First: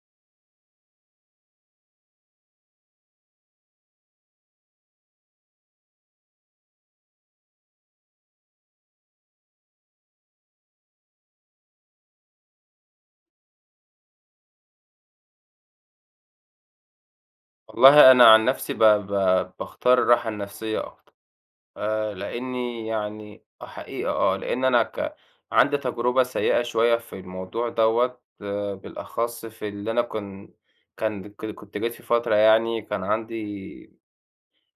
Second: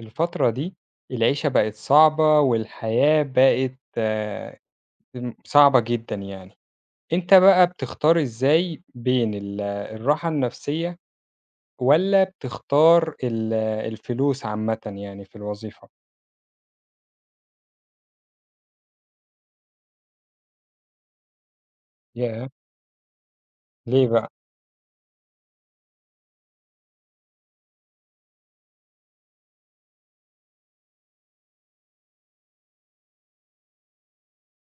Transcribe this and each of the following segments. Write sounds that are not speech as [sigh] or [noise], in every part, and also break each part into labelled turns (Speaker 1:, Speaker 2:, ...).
Speaker 1: الفترة دي العيشة بقت صعبة والحياة بقت م صعبة جدًا يعني، أنت بقى بتختار إزاي بين الراحة النفسية والّا بتختار الفلوس عامةً يعني في الوظيفة؟
Speaker 2: والله أنا عن نفسي ب ب باختار الراحة النفسية أكتر.
Speaker 1: ياه!
Speaker 2: لإني يعني
Speaker 1: ليه
Speaker 2: حقيقة
Speaker 1: بقى؟
Speaker 2: لإن أنا عندي تجربة سيئة شوية في الموضوع دوّة، بالأخص في اللي أنا كان كنت جيت في فترة يعني كان عندي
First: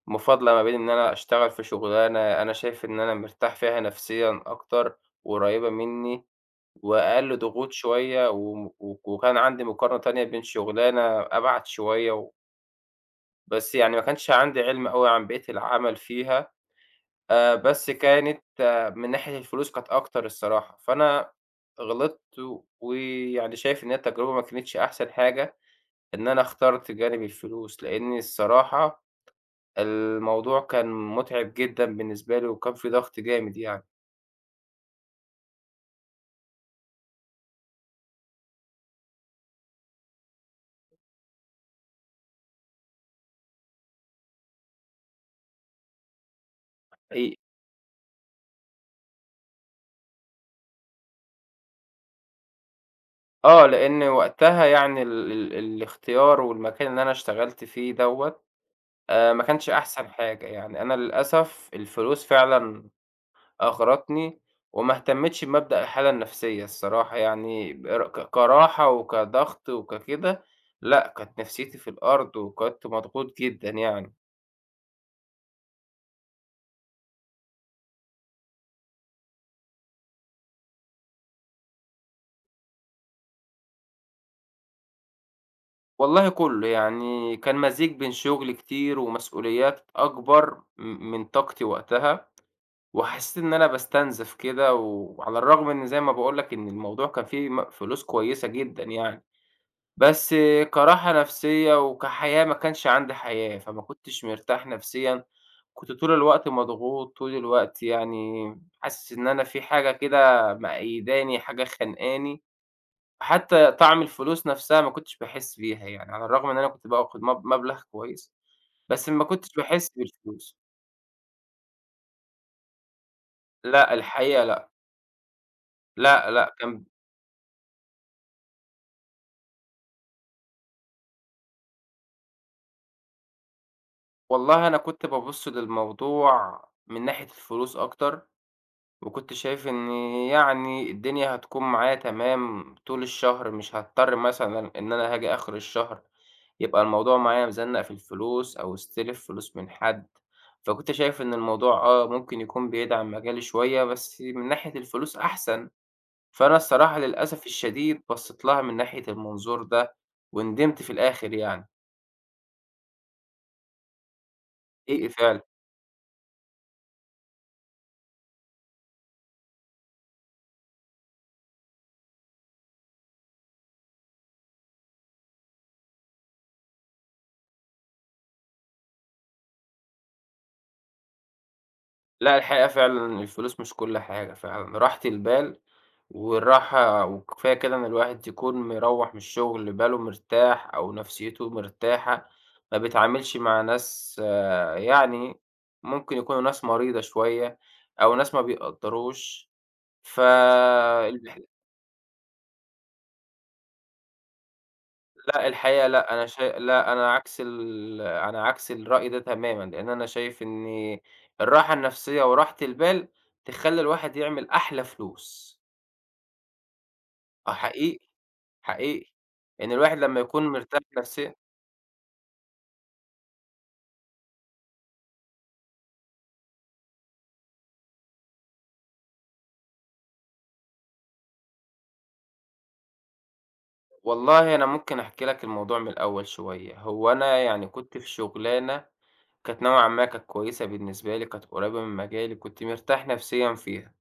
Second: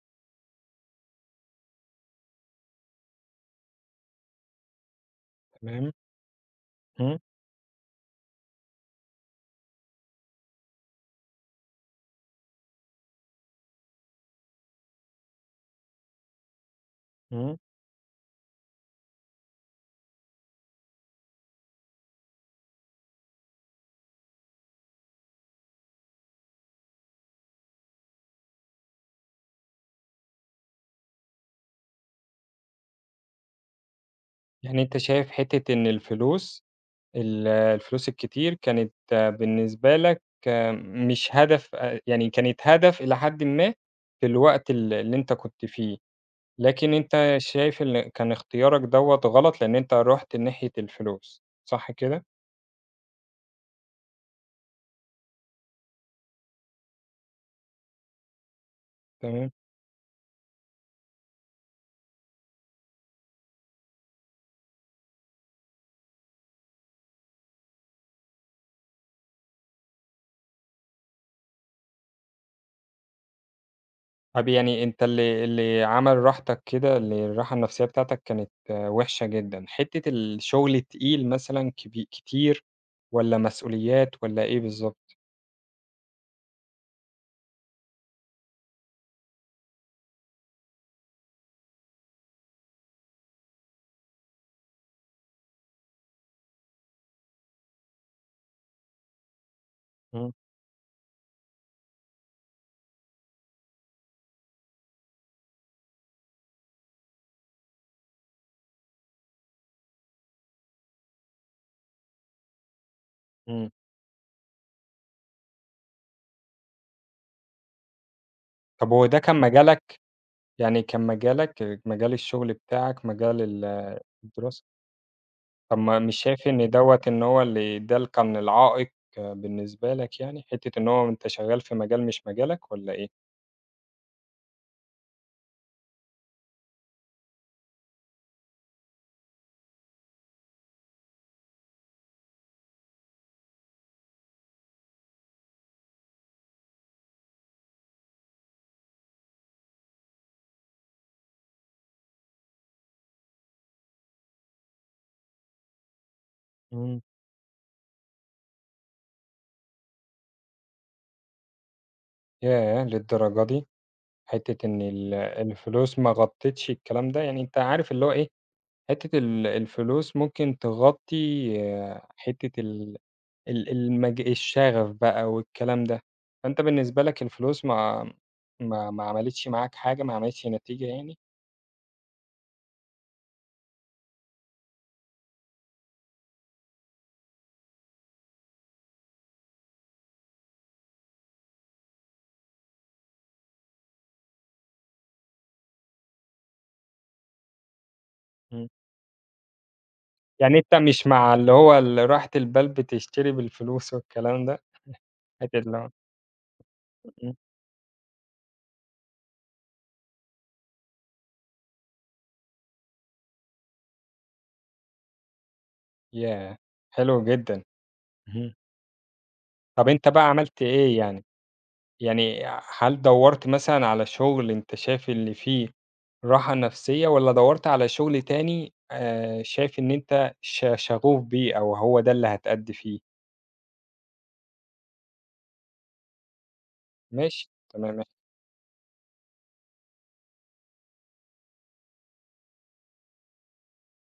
Speaker 2: مفاضلة ما بين إن أنا أشتغل في شغلانة أنا شايف إن أنا مرتاح فيها نفسيًا أكتر، وقريبة
Speaker 1: تمام،
Speaker 2: منّي
Speaker 1: إمم،
Speaker 2: وأقل ضغوط شوية، وكان عندي مقارنة تانية بين شغلانة أبعد شوية و بس يعني ما كانش عندي علم أوي عن بيئة العمل فيها.
Speaker 1: إمم،
Speaker 2: بس كانت من ناحية الفلوس كانت أكتر الصراحة، فأنا غلطت ويعني شايف إن هي التجربة ما كانتش أحسن حاجة، إن أنا اخترت جانب الفلوس، لإن الصراحة الموضوع كان متعب جدًا بالنسبة لي وكان في ضغط جامد يعني.
Speaker 1: يعني أنت شايف حتّة إن الفلوس الفلوس الكتير كانت بالنسبة لك مش هدف يعني كانت هدف إلى حدٍ ما في الوقت اللي أنت كنت فيه. لكن
Speaker 2: حقيقي.
Speaker 1: أنت شايف إن كان اختيارك دوّة غلط، لإن أنت رُحت ناحية الفلوس، صح كده؟
Speaker 2: آه، لإن وقتها يعني ال ال الاختيار والمكان اللي أنا اشتغلت فيه دوّة ما
Speaker 1: تمام.
Speaker 2: كانش أحسن حاجة، يعني أنا للأسف الفلوس فعلًا أغرتني وما اهتمتش بمبدأ الحالة النفسية الصراحة يعني بر ك كراحة وكضغط وككده، لأ كانت نفسيتي في الأرض وكنت مضغوط جدًا يعني.
Speaker 1: طَب يعني أنت اللي عمل راحتك كده، اللي الراحة النفسية بتاعتك كانت وِحشة جدًا، حتّة الشغل التقيل مثلًا كتير والّا مسؤوليات والّا إيه بالضبط؟
Speaker 2: والله كُلّه، يعني كان مزيج بين شغل كتير ومسؤوليات أكبر من طاقتي وقتها، وحسيت إن أنا باستنزف كده وعلى الرغم إن زي ما باقول لك إن الموضوع كان فيه فلوس كويسة جدًا يعني،
Speaker 1: إمم،
Speaker 2: بس كراحة نفسية وكحياة ما كانش عندي حياة، فما كنتش مرتاح نفسيًا. كنت طول الوقت مضغوط، طول الوقت يعني حاسس إن أنا في حاجة كده مقيّداني، حاجة خانقاني،
Speaker 1: إمم.
Speaker 2: حتى طعم الفلوس نفسها ما كنتش باحس بيها يعني، على الرغم إن أنا كنت باخد مبلغ كويس،
Speaker 1: طَب هو
Speaker 2: بس
Speaker 1: ده
Speaker 2: ما
Speaker 1: كان
Speaker 2: كنتش
Speaker 1: مجالك؟
Speaker 2: باحس بالفلوس.
Speaker 1: يعني كان مجالك مجال الشغل بتاعك، مجال ال
Speaker 2: لأ، الحقيقة
Speaker 1: الدراسة؟
Speaker 2: لأ.
Speaker 1: طب ما مش
Speaker 2: لأ،
Speaker 1: شايف
Speaker 2: لأ،
Speaker 1: إن
Speaker 2: كان.
Speaker 1: دوّة إن هو اللي ده اللي كان العائق بالنسبة لك يعني، حتّة إن هو أنت شغال في مجال مش مجالك والّا إيه؟
Speaker 2: والله أنا كنت بابُص للموضوع من ناحية الفلوس أكتر. وكنت شايف إن يعني الدنيا هتكون معايا تمام طول الشهر، مش هاضطر مثلًا إن أنا هاجي آخر الشهر يبقى الموضوع معايا مزنّق في الفلوس أو استلف فلوس من حد، فكنت شايف إن الموضوع ممكن يكون بيدعم مجالي شوية، بس من ناحية الفلوس أحسن، فأنا الصراحة
Speaker 1: إمم.
Speaker 2: للأسف الشديد بصّيت لها من ناحية المنظور ده، وندمت في الآخر يعني.
Speaker 1: ياه! للدرجة دي! حتّة إن
Speaker 2: حقيقي
Speaker 1: ال
Speaker 2: فعلًا.
Speaker 1: الفلوس ما غطّتش الكلام ده، يعني أنت عارف اللي هو إيه، حتّة الفلوس ممكن تغطّي حتّة ال ال المج الشغف بقى والكلام ده، فأنت بالنسبة لك الفلوس ما عملتش معاك حاجة، ما عملتش نتيجة يعني؟
Speaker 2: لأ، الحقيقة فعلًا الفلوس مش كل حاجة فعلًا، راحة البال والراحة وكفاية كده إن الواحد يكون مروّح من الشغل باله مرتاح أو نفسيته مرتاحة، ما بيتعاملش مع ناس يعني ممكن يكونوا ناس مريضة شوية أو ناس ما
Speaker 1: إمم.
Speaker 2: بيقدّروش. ف
Speaker 1: يعني أنت مش مع
Speaker 2: الح
Speaker 1: اللي هو راحة البال بتشتري بالفلوس والكلام ده؟
Speaker 2: لأ،
Speaker 1: حتة اللي
Speaker 2: الحقيقة
Speaker 1: هو
Speaker 2: لأ، أنا شا لأ،
Speaker 1: إمم،
Speaker 2: أنا عكس الرأي ده تمامًا، لإن أنا شايف إن الراحة النفسية وراحة البال تخلّي الواحد يعمل أحلى فلوس.
Speaker 1: ياه! حلو
Speaker 2: آه
Speaker 1: جدًا،
Speaker 2: حقيقي.
Speaker 1: اهم.
Speaker 2: حقيقي. إن
Speaker 1: طب
Speaker 2: الواحد
Speaker 1: أنت
Speaker 2: لمّا
Speaker 1: بقى
Speaker 2: يكون
Speaker 1: عملت
Speaker 2: مرتاح
Speaker 1: إيه يعني؟
Speaker 2: نفسيًا.
Speaker 1: يعني هل دوّرت مثلًا على شغل أنت شايف اللي فيه راحة نفسية، والّا دوّرت على شغل تاني شايف إن أنت شغوف بيه أو هو ده اللي هتأدي فيه؟
Speaker 2: والله أنا ممكن أحكي لك الموضوع من الأول شوية. هو أنا
Speaker 1: ماشي،
Speaker 2: يعني كنت
Speaker 1: تمام،
Speaker 2: في شُغلانة كانت نوعًا ما كانت كويسة بالنسبة لي، كانت قريبة من مجالي، كنت مرتاح نفسيًا فيها.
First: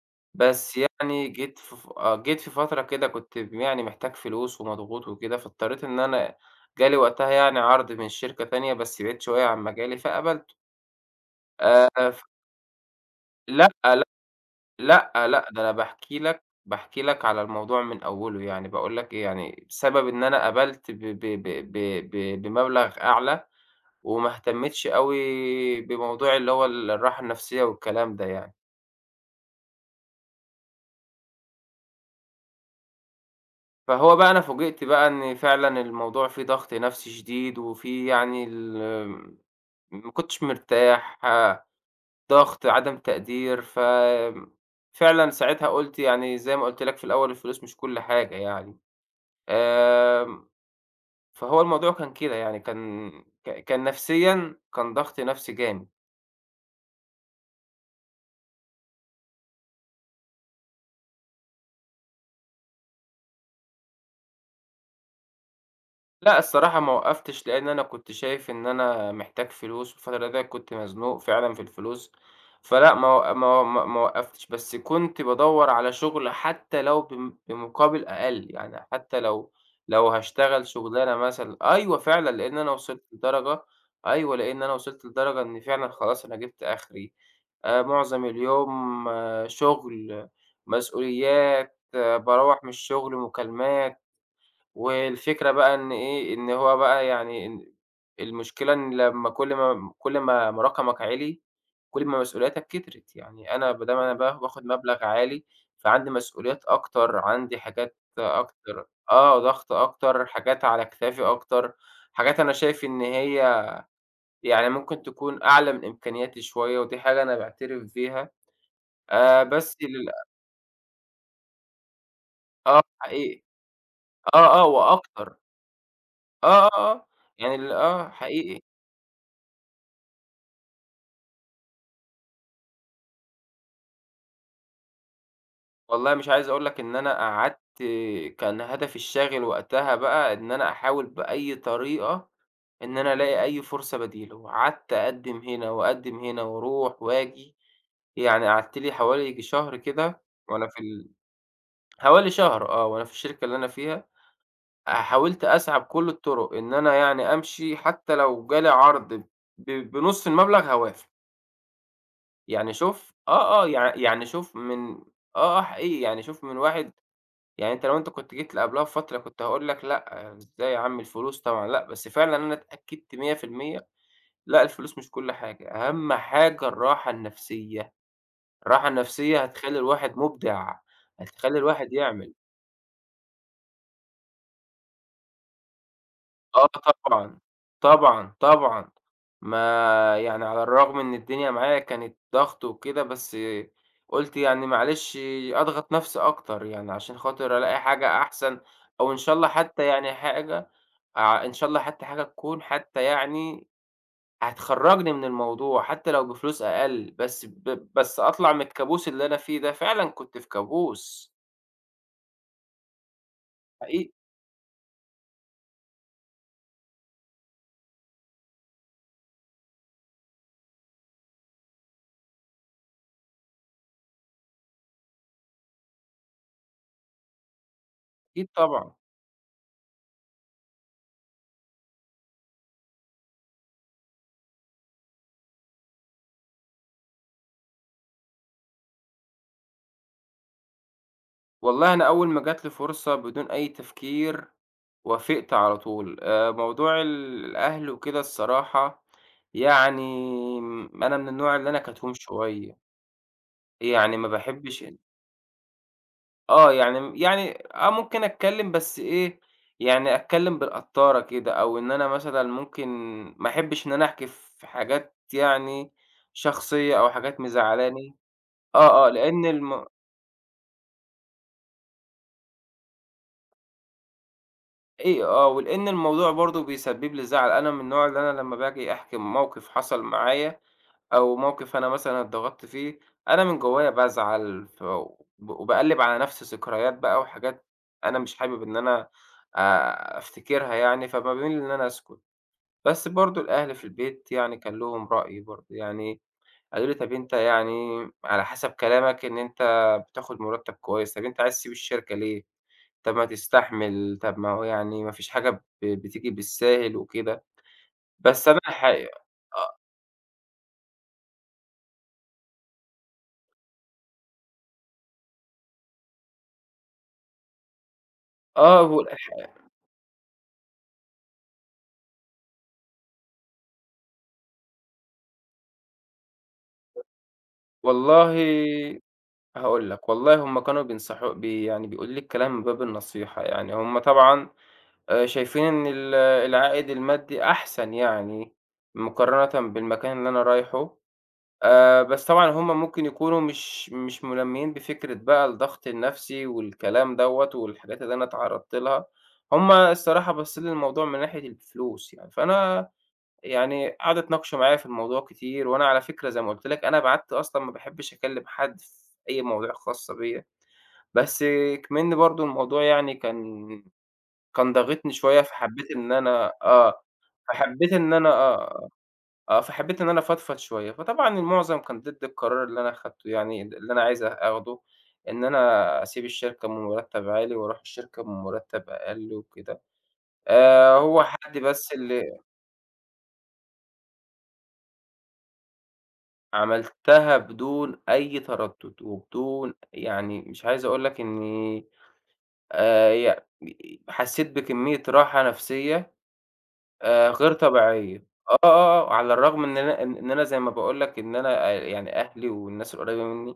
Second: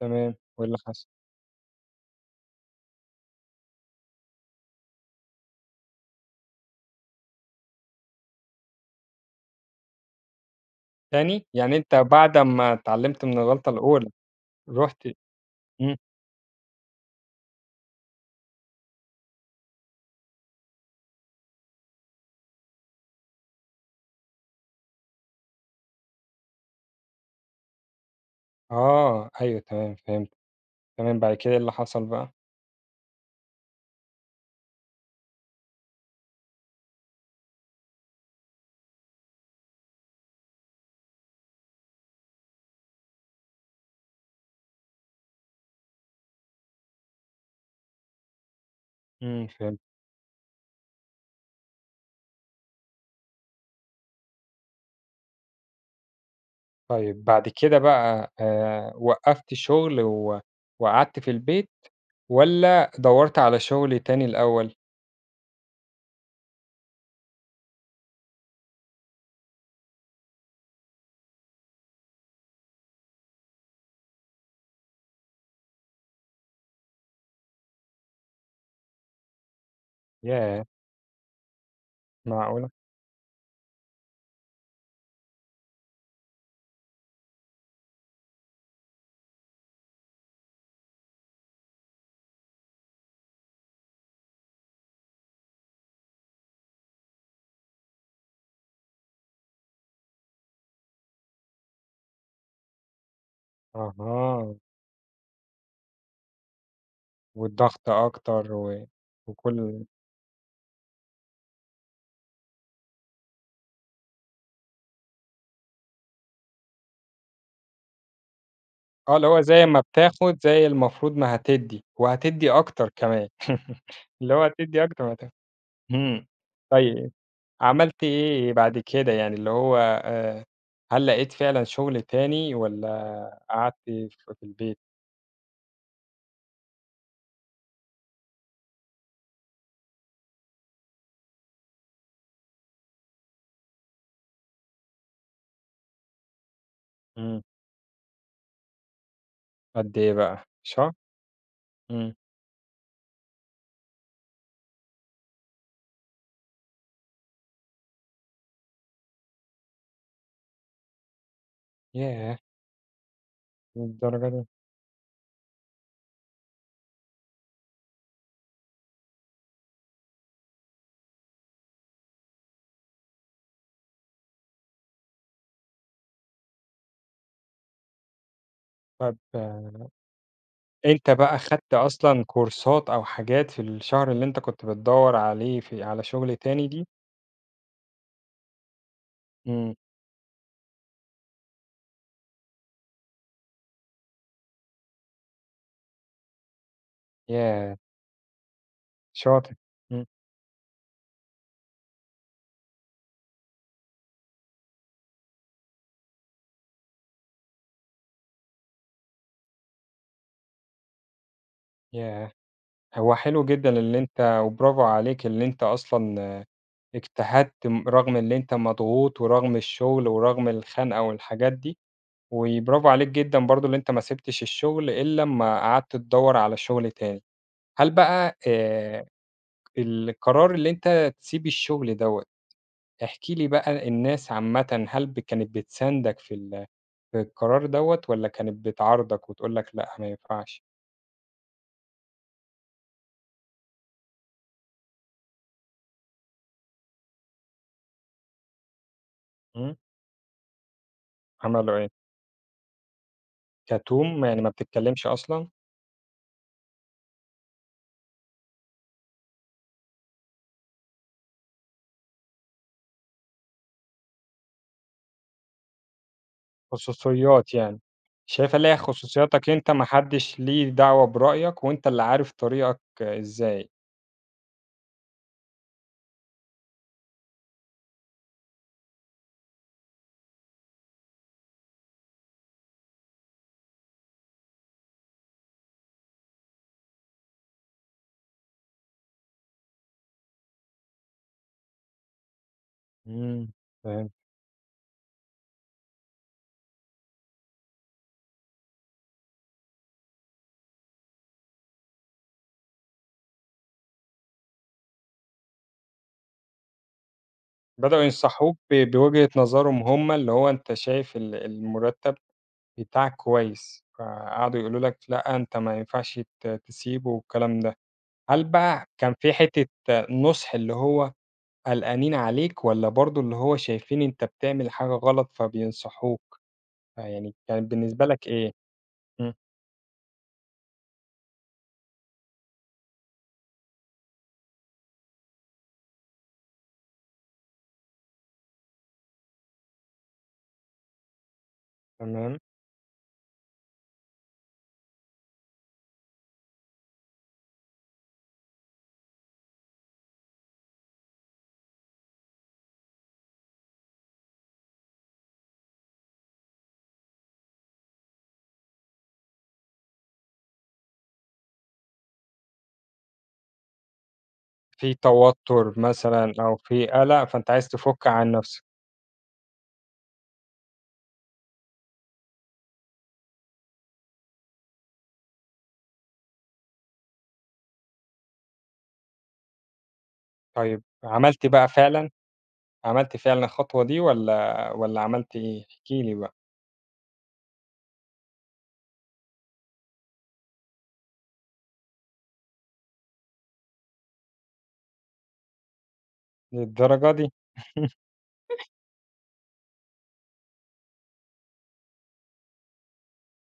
Speaker 1: تمام، وإيه
Speaker 2: بس
Speaker 1: اللي حصل؟
Speaker 2: يعني جيت في فترة كده كنت يعني محتاج فلوس ومضغوط وكده، فاضطريت إن أنا جالي وقتها يعني عرض من شركة تانية بس بعيد شوية عن مجالي فقبلته.
Speaker 1: تاني؟ يعني
Speaker 2: آآ
Speaker 1: أنت
Speaker 2: ف
Speaker 1: بعد أمّا اتعلمت من الغلطة
Speaker 2: لأ،
Speaker 1: الأولى رُحت
Speaker 2: لأ، لأ، ده أنا
Speaker 1: إمم،
Speaker 2: باحكي لك على الموضوع من أوله، يعني باقول لك إيه، يعني بسبب إن أنا قبلت ب ب ب ب ب بمبلغ أعلى، وما اهتمتش أوي بموضوع اللي هو الراحة النفسية والكلام ده يعني.
Speaker 1: آه، أيوه تمام، فهمت. تمام، بعد كده إيه اللي حصل بقى؟
Speaker 2: فهو بقى أنا فوجئت بقى إن فعلًا الموضوع فيه ضغط نفسي شديد، وفيه يعني ما كنتش مرتاح، ضغط، عدم تقدير. فعلًا ساعتها قُلت يعني زي ما قُلت لك في الأول الفلوس مش كل حاجة يعني.
Speaker 1: إمم، فهمت.
Speaker 2: آآ فهو الموضوع كان كده يعني كان نفسيًا كان ضغط نفسي جامد.
Speaker 1: طيب بعد كده بقى وقّفت شغل وقعدت في البيت والّا دَوّرت على شغل تاني الأول؟
Speaker 2: لأ، الصراحة ما وقّفتش، لإن أنا كنت شايف إن أنا محتاج فلوس، والفترة ديّة كنت مزنوق فعلًا في الفلوس، فلأ ما و ما ما ما وقّفتش، بس كنت بادوّر على شغل حتى لو بمقابل أقل، يعني حتى لو
Speaker 1: ياه!
Speaker 2: هاشتغل شغلانة مثلًا أيوه فعلًا، لإن
Speaker 1: معقولة!
Speaker 2: أنا وصلت لدرجة. أيوه، لإن أنا وصلت لدرجة إن فعلًا خلاص أنا جِبت آخري. معظم اليوم شغل، مسؤوليات، باروّح من الشغل مكالمات. والفكرة بقى إن إيه، إن هو بقى يعني إن المشكلة إن لمّا كل ما رقمك عِلِي، كل ما مسؤولياتك كترت، يعني أنا بدام أنا
Speaker 1: أها،
Speaker 2: باخد مبلغ عالي، فعندي مسؤوليات أكتر، عندي
Speaker 1: والضغط
Speaker 2: حاجات
Speaker 1: أكتر
Speaker 2: أكتر ضغط
Speaker 1: وكل
Speaker 2: أكتر، حاجات على كتافي أكتر، حاجات أنا شايف إن هي يعني ممكن تكون أعلى من إمكانياتي شوية، ودي حاجة أنا باعترف بيها.
Speaker 1: اللي هو زي
Speaker 2: بس
Speaker 1: ما
Speaker 2: لل
Speaker 1: بتاخد زي المفروض ما هتدّي، وهتدّي
Speaker 2: آه
Speaker 1: أكتر كمان
Speaker 2: حقيقي،
Speaker 1: [laughs] اللي هو
Speaker 2: آه، آه
Speaker 1: هتدّي أكتر ما هتاخد.
Speaker 2: وأكتر،
Speaker 1: إمم،
Speaker 2: آه، آه، آه،
Speaker 1: طيب
Speaker 2: يعني
Speaker 1: عملتِ
Speaker 2: آه
Speaker 1: إيه
Speaker 2: حقيقي.
Speaker 1: بعد كده يعني، اللي هو هل لقيتِ فعلًا شغل تاني والّا قعدتِ في البيت؟
Speaker 2: والله مش عايز أقول لك إن أنا قعدت. كان هدفي الشاغل وقتها بقى إن أنا أحاول بأي طريقة إن أنا ألاقي أي فرصة بديلة، وقعدت أقدّم هنا وأقدّم هنا وأروح
Speaker 1: إمم،
Speaker 2: وآجي، يعني قعدت لي حوالي ييجي شهر
Speaker 1: قد إيه
Speaker 2: كده
Speaker 1: بقى،
Speaker 2: وأنا في
Speaker 1: شهر؟ إمم،
Speaker 2: حوالي شهر وأنا في الشركة اللي أنا فيها، حاولت أسعى بكل الطرق إن أنا يعني أمشي حتى لو جالي عرض بنُص المبلغ هاوافق،
Speaker 1: ياه!
Speaker 2: يعني شوف آه، آه، يع يعني
Speaker 1: للدرجة دي!
Speaker 2: شوف من آه حقيقي يعني شوف من واحد. يعني أنت كنت جيت قبلها بفترة كنت هاقول لك لأ، إزاي يا عم الفلوس طبعًا لأ، بس فعلًا أنا اتأكدت 100%. لأ، الفلوس مش كل حاجة، أهم حاجة الراحة النفسية، الراحة
Speaker 1: طَب
Speaker 2: النفسية هتخلّي الواحد مُبدع،
Speaker 1: أنت بقى
Speaker 2: هتخلّي
Speaker 1: خدت
Speaker 2: الواحد
Speaker 1: أصلًا
Speaker 2: يعمل.
Speaker 1: كورسات أو حاجات في الشهر اللي أنت كنت بتدوّر عليه على شغل
Speaker 2: آه
Speaker 1: تاني دي؟
Speaker 2: طبعًا، طبعًا، طبعًا. ما
Speaker 1: إمم،
Speaker 2: يعني على الرغم إن الدنيا معايا كانت ضغط وكده، بس قُلت يعني معلش أضغط نفسي أكتر يعني عشان خاطر
Speaker 1: ياه!
Speaker 2: ألاقي حاجة أحسن، أو إن شاء الله
Speaker 1: شاطر،
Speaker 2: حتى
Speaker 1: إمم،
Speaker 2: يعني حاجة إن شاء الله حتى حاجة تكون حتى يعني هتخرّجني من الموضوع، حتى لو بفلوس أقل، بس أطلع من الكابوس اللي أنا فيه ده، فعلًا كنت في كابوس.
Speaker 1: ياه! هو حلو جدًا اللي
Speaker 2: حقيقي.
Speaker 1: أنت وبرافو عليك اللي أنت أصلًا اجتهدت رغم اللي أنت مضغوط ورغم الشغل ورغم الخنقة والحاجات دي، وبرافو عليك جدًا برضه اللي أنت ما سِبتش الشغل إلا أمّا قعدت تدوّر على شغل تاني. هل بقى
Speaker 2: أكيد طبعًا.
Speaker 1: القرار اللي أنت تسيب الشغل دوّة، احكِ لي بقى الناس عامةً هل كانت بتساندك في في القرار دوّة والّا كانت بتعارضك وتقول لك لأ ما ينفعش؟
Speaker 2: والله أنا أول ما جات لي فرصة بدون أي تفكير وافقت على طول. موضوع الأهل وكده الصراحة
Speaker 1: إمم،
Speaker 2: يعني أنا من النوع اللي
Speaker 1: عملوا
Speaker 2: أنا
Speaker 1: إيه؟
Speaker 2: كتوم شوية، يعني
Speaker 1: كتوم
Speaker 2: ما
Speaker 1: يعني ما
Speaker 2: باحبش ال
Speaker 1: بتتكلمش أصلًا؟
Speaker 2: يعني ممكن أتكلم بس إيه، يعني أتكلم بالقطّارة كده، أو إن أنا مثلًا ممكن ما أحبش إن أنا أحكي في حاجات يعني شخصية أو حاجات
Speaker 1: خصوصيات يعني،
Speaker 2: مزعلاني.
Speaker 1: شايفة اللي هي
Speaker 2: آه، آه، لأن
Speaker 1: خصوصياتك أنت ما
Speaker 2: الم
Speaker 1: حدش ليه دعوة برأيك وأنت اللي عارف طريقك إزاي.
Speaker 2: إيه آه، ولإن الموضوع برضه بيسبب لي زعل، أنا من النوع اللي أنا لمّا باجي أحكي موقف حصل معايا، أو موقف أنا مثلًا اتضغطت فيه، أنا من جوايا بازعل، ف وب وباقلِّب على نفسي ذكريات بقى وحاجات أنا مش حابب إن أنا أفتكرها يعني، فباميل إن أنا أسكت. بس برضه
Speaker 1: إمم،
Speaker 2: الأهل في
Speaker 1: فهمت،
Speaker 2: البيت يعني كان لهم رأي برضه، يعني قالوا لي: "طَب أنت يعني على حسب كلامك إن أنت بتاخد مُرتّب كويس، طَب أنت عايز تسيب الشركة ليه؟" طب ما تستحمل، طب ما هو يعني ما فيش حاجة بتيجي بالساهل وكده.
Speaker 1: بدأوا
Speaker 2: بس
Speaker 1: ينصحوك
Speaker 2: أنا الحقيقة
Speaker 1: بوجهة
Speaker 2: أ
Speaker 1: نظرهم هم، اللي هو أنت شايف المرتب بتاعك كويس، فقعدوا يقولوا لك لأ، أنت ما ينفعش تسيبه والكلام ده. هل بقى
Speaker 2: وال.
Speaker 1: كان في حتة نُصح اللي هو قلقانين عليك والّا برضه اللي هو شايفين أنت بتعمل حاجة غلط فبينصحوك؟ فيعني كانت بالنسبة لك إيه؟
Speaker 2: والله
Speaker 1: إمم،
Speaker 2: هاقول لك، والله هُم كانوا بينصحو بي يعني بيقولوا لي الكلام من باب النصيحة، يعني هُم طبعًا شايفين إن العائد المادي أحسن يعني مقارنةً بالمكان اللي أنا رايحه. بس
Speaker 1: تمام.
Speaker 2: طبعًا هُم ممكن يكونوا مش ملمّيين بفكرة بقى الضغط النفسي والكلام دوّة والحاجات اللي أنا اتعرّضت لها، هُم الصراحة باصّين للموضوع من ناحية الفلوس يعني، فأنا يعني قعدوا اتناقشوا معايا في الموضوع كتير، وأنا على فكرة زي ما قُلت لك أنا بعدت أصلًا ما باحبش أكلّم حد في أي مواضيع خاصة بيّا، بس إكمن برضه الموضوع يعني كان
Speaker 1: في
Speaker 2: ضاغطني شوية
Speaker 1: توتر مثلًا أو في قلق، فأنت عايز
Speaker 2: فحبّيت
Speaker 1: تفُك
Speaker 2: إن أنا
Speaker 1: عن نفسك،
Speaker 2: آه. آه، فحبيت إن أنا أفضفض شوية، فطبعًا المُعظم كان ضد القرار اللي أنا أخدته يعني اللي أنا عايز آخده، إن أنا أسيب الشركة بمُرتّب عالي وأروح الشركة بمُرتّب أقل وكده.
Speaker 1: طيب
Speaker 2: هو
Speaker 1: عملت
Speaker 2: حد
Speaker 1: بقى
Speaker 2: بس
Speaker 1: فعلًا،
Speaker 2: اللي
Speaker 1: عملت فعلًا الخطوة دي والّا عملت إيه؟ احكِ لي بقى،
Speaker 2: عملتها بدون أي تردُّد وبدون يعني مش عايز أقول لك إني ي حسّيت بكمية راحة نفسية
Speaker 1: للدرجة دي!
Speaker 2: غير طبيعية. آه، آه، آه، على الرغم إن أنا زي ما باقول لك إن أنا يعني أهلي والناس القريبة منّي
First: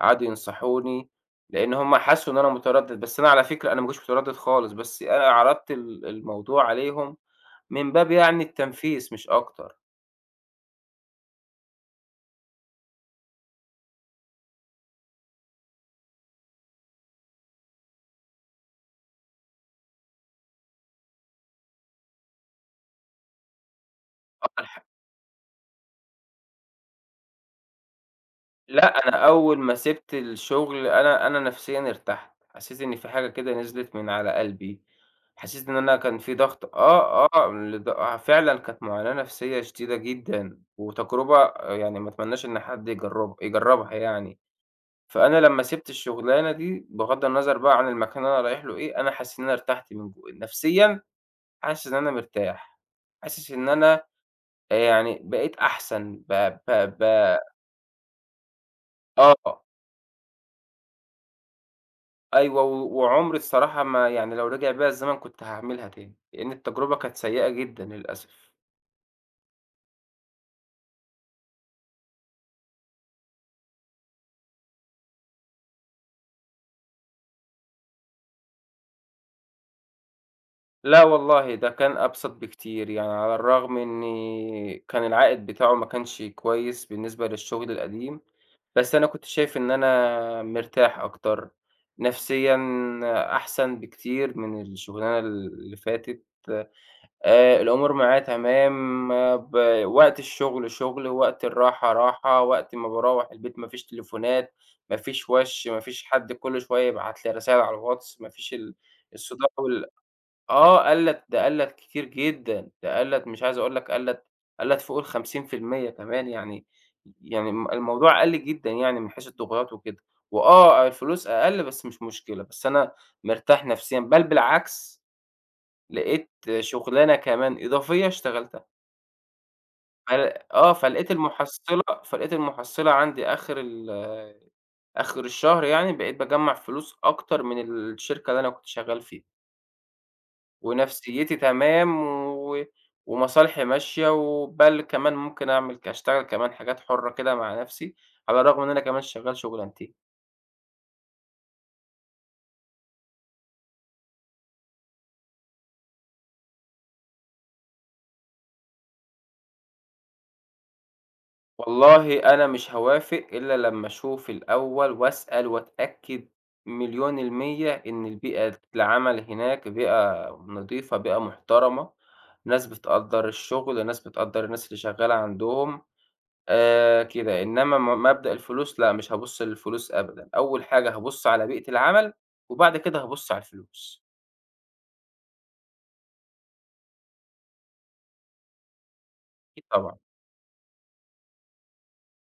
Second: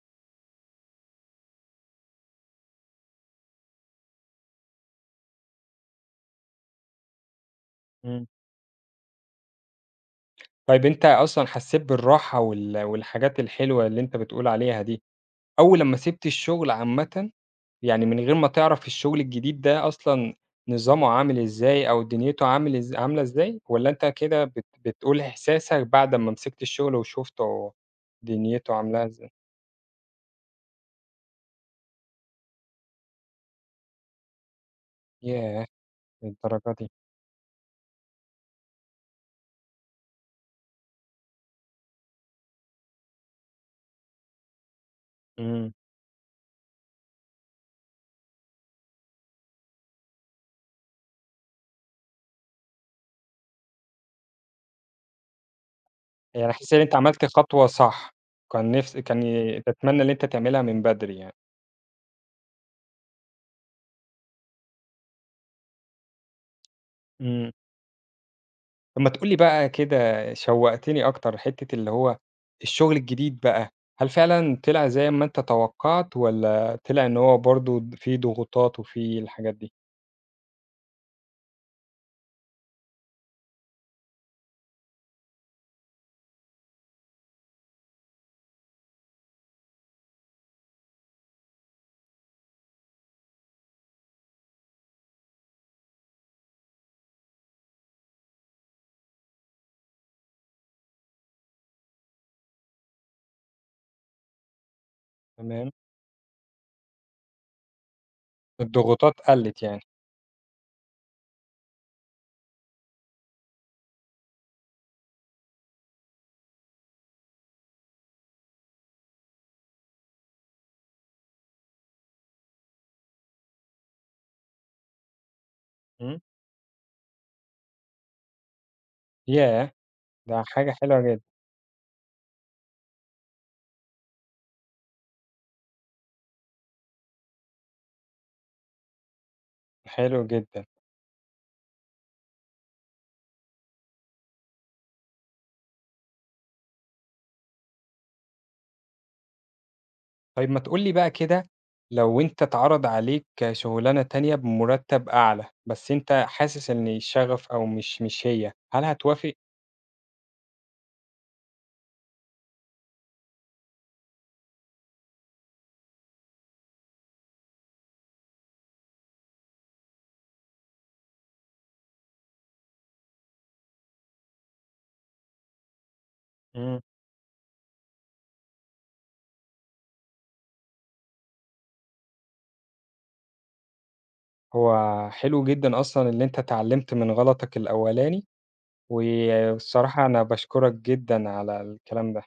Speaker 2: قعدوا ينصحوني، لإن هم حسّوا إن أنا متردد، بس أنا على فكرة أنا ما كنتش متردد خالص، بس أنا عرضت الموضوع عليهم من باب
Speaker 1: إمم،
Speaker 2: يعني التنفيس مش أكتر.
Speaker 1: طيب أنت أصلًا حسّيت بالراحة والحاجات الحلوة اللي أنت بتقول عليها دي، أول لمّا سِبت الشغل عامةً، يعني من غير ما تعرف الشغل الجديد ده أصلًا نظامه عامل إزاي أو دنيته عاملة إزاي، والّا أنت كده
Speaker 2: آه الح
Speaker 1: بتقول إحساسك بعد أمّا مسكت الشغل وشُفته دنيته عاملاها
Speaker 2: لأ، أنا
Speaker 1: إزاي؟
Speaker 2: أول ما سِبت الشغل أنا نفسيًا ارتحت، حسّيت إن في حاجة كده نزلت من على قلبي،
Speaker 1: ياه!
Speaker 2: حسّيت إن أنا كان في
Speaker 1: للدرجة
Speaker 2: ضغط
Speaker 1: دي،
Speaker 2: آه، آه، لض آه، فعلًا كانت معاناة نفسية شديدة جدًا، وتجربة يعني ما أتمناش إن حد يجرّبها يعني، فأنا لمّا
Speaker 1: إمم،
Speaker 2: سِبت الشغلانة دي بغض النظر بقى عن المكان اللي أنا رايح له إيه، أنا حاسس إن أنا ارتحت من جوّايا، نفسيًا حاسس إن أنا مرتاح، حاسس إن أنا يعني بقيت أحسن ب
Speaker 1: يعني
Speaker 2: ب
Speaker 1: حسيت إن أنت عملت
Speaker 2: ب
Speaker 1: خطوة صح، كان نفس كان ي-
Speaker 2: آه.
Speaker 1: تتمنى إن أنت تعملها من بدري يعني،
Speaker 2: أيوه، وعمري الصراحة ما يعني لو رجع بيّا الزمن كنت هاعملها تاني، لإن التجربة كانت سيئة
Speaker 1: إمم،
Speaker 2: جدًا للأسف.
Speaker 1: طب ما تقول لي بقى كده شوّقتني أكتر حتّة اللي هو الشغل الجديد بقى، هل فعلًا طلع زي ما أنت توقعت والّا طلع إن هو برضه في ضغوطات وفي الحاجات دي؟
Speaker 2: لا والله ده كان أبسط بكتير، يعني على الرغم إن كان العائد بتاعه ما كانش كويس بالنسبة للشغل القديم، بس أنا كنت شايف إن أنا مرتاح أكتر، نفسيًا أحسن بكتير من الشغلانة اللي فاتت. الأمور معايا تمام. آه، ب وقت الشغل شغل، وقت الراحة راحة، وقت ما باروّح البيت ما فيش تليفونات، ما فيش وَش،
Speaker 1: تمام،
Speaker 2: ما فيش حد كل شوية يبعت لي رسايل على الواتس، ما فيش
Speaker 1: الضغوطات
Speaker 2: الصداع
Speaker 1: قلّت يعني،
Speaker 2: وال آه قَلّت، ده قَلّت كتير جدًا، ده قَلّت مش عايز أقول لك قَلّت فوق ال50% كمان يعني. يعني الموضوع قَل جدًا يعني من حيث الضغوطات وكده. الفلوس أقل بس مش مشكلة، بس أنا مرتاح نفسيًا، بل بالعكس
Speaker 1: إمم،
Speaker 2: لقيت شُغلانة كمان إضافية اشتغلتها.
Speaker 1: ياه!
Speaker 2: ف
Speaker 1: ده
Speaker 2: آه،
Speaker 1: حاجة حلوة جدًا،
Speaker 2: فلقيت المحصّلة عندي آخر آخر الشهر يعني بقيت باجمّع فلوس أكتر من الشركة اللي أنا كنت شغّال فيها،
Speaker 1: حلو جدًا.
Speaker 2: ونفسيّتي تمام و ومصالحي ماشية، كمان ممكن أعمل ك أشتغل كمان حاجات حُرّة كده مع نَفْسي، على الرغم إن أنا كمان شغّال شُغلانتين.
Speaker 1: طيب ما تقول لي بقى كده، لو أنت اتعرض عليك شُغلانة تانية بمُرتّب أعلى، بس أنت حاسس إن الشغف أو مش هي، هل هتوافق؟
Speaker 2: والله أنا مش هاوافق إلا لمّا أشوف الأول وأسأل وأتأكد مليون المِيّة إن البيئة العمل هناك بيئة نضيفة، بيئة محترمة، ناس بتقدّر الشغل، ناس بتقدّر الناس اللي شغّالة عندهم.
Speaker 1: إمم.
Speaker 2: كده. إنّما مبدأ الفلوس لأ، مش هابُص للفلوس أبدًا، أول حاجة هابُص على بيئة العمل وبعد كده هابُص على الفلوس،
Speaker 1: هو حلو جدًا أصلًا اللي أنت اتعلّمت من غلطك الأولاني،
Speaker 2: أكيد طبعًا.
Speaker 1: والصراحة أنا باشكرك جدًا على الكلام ده.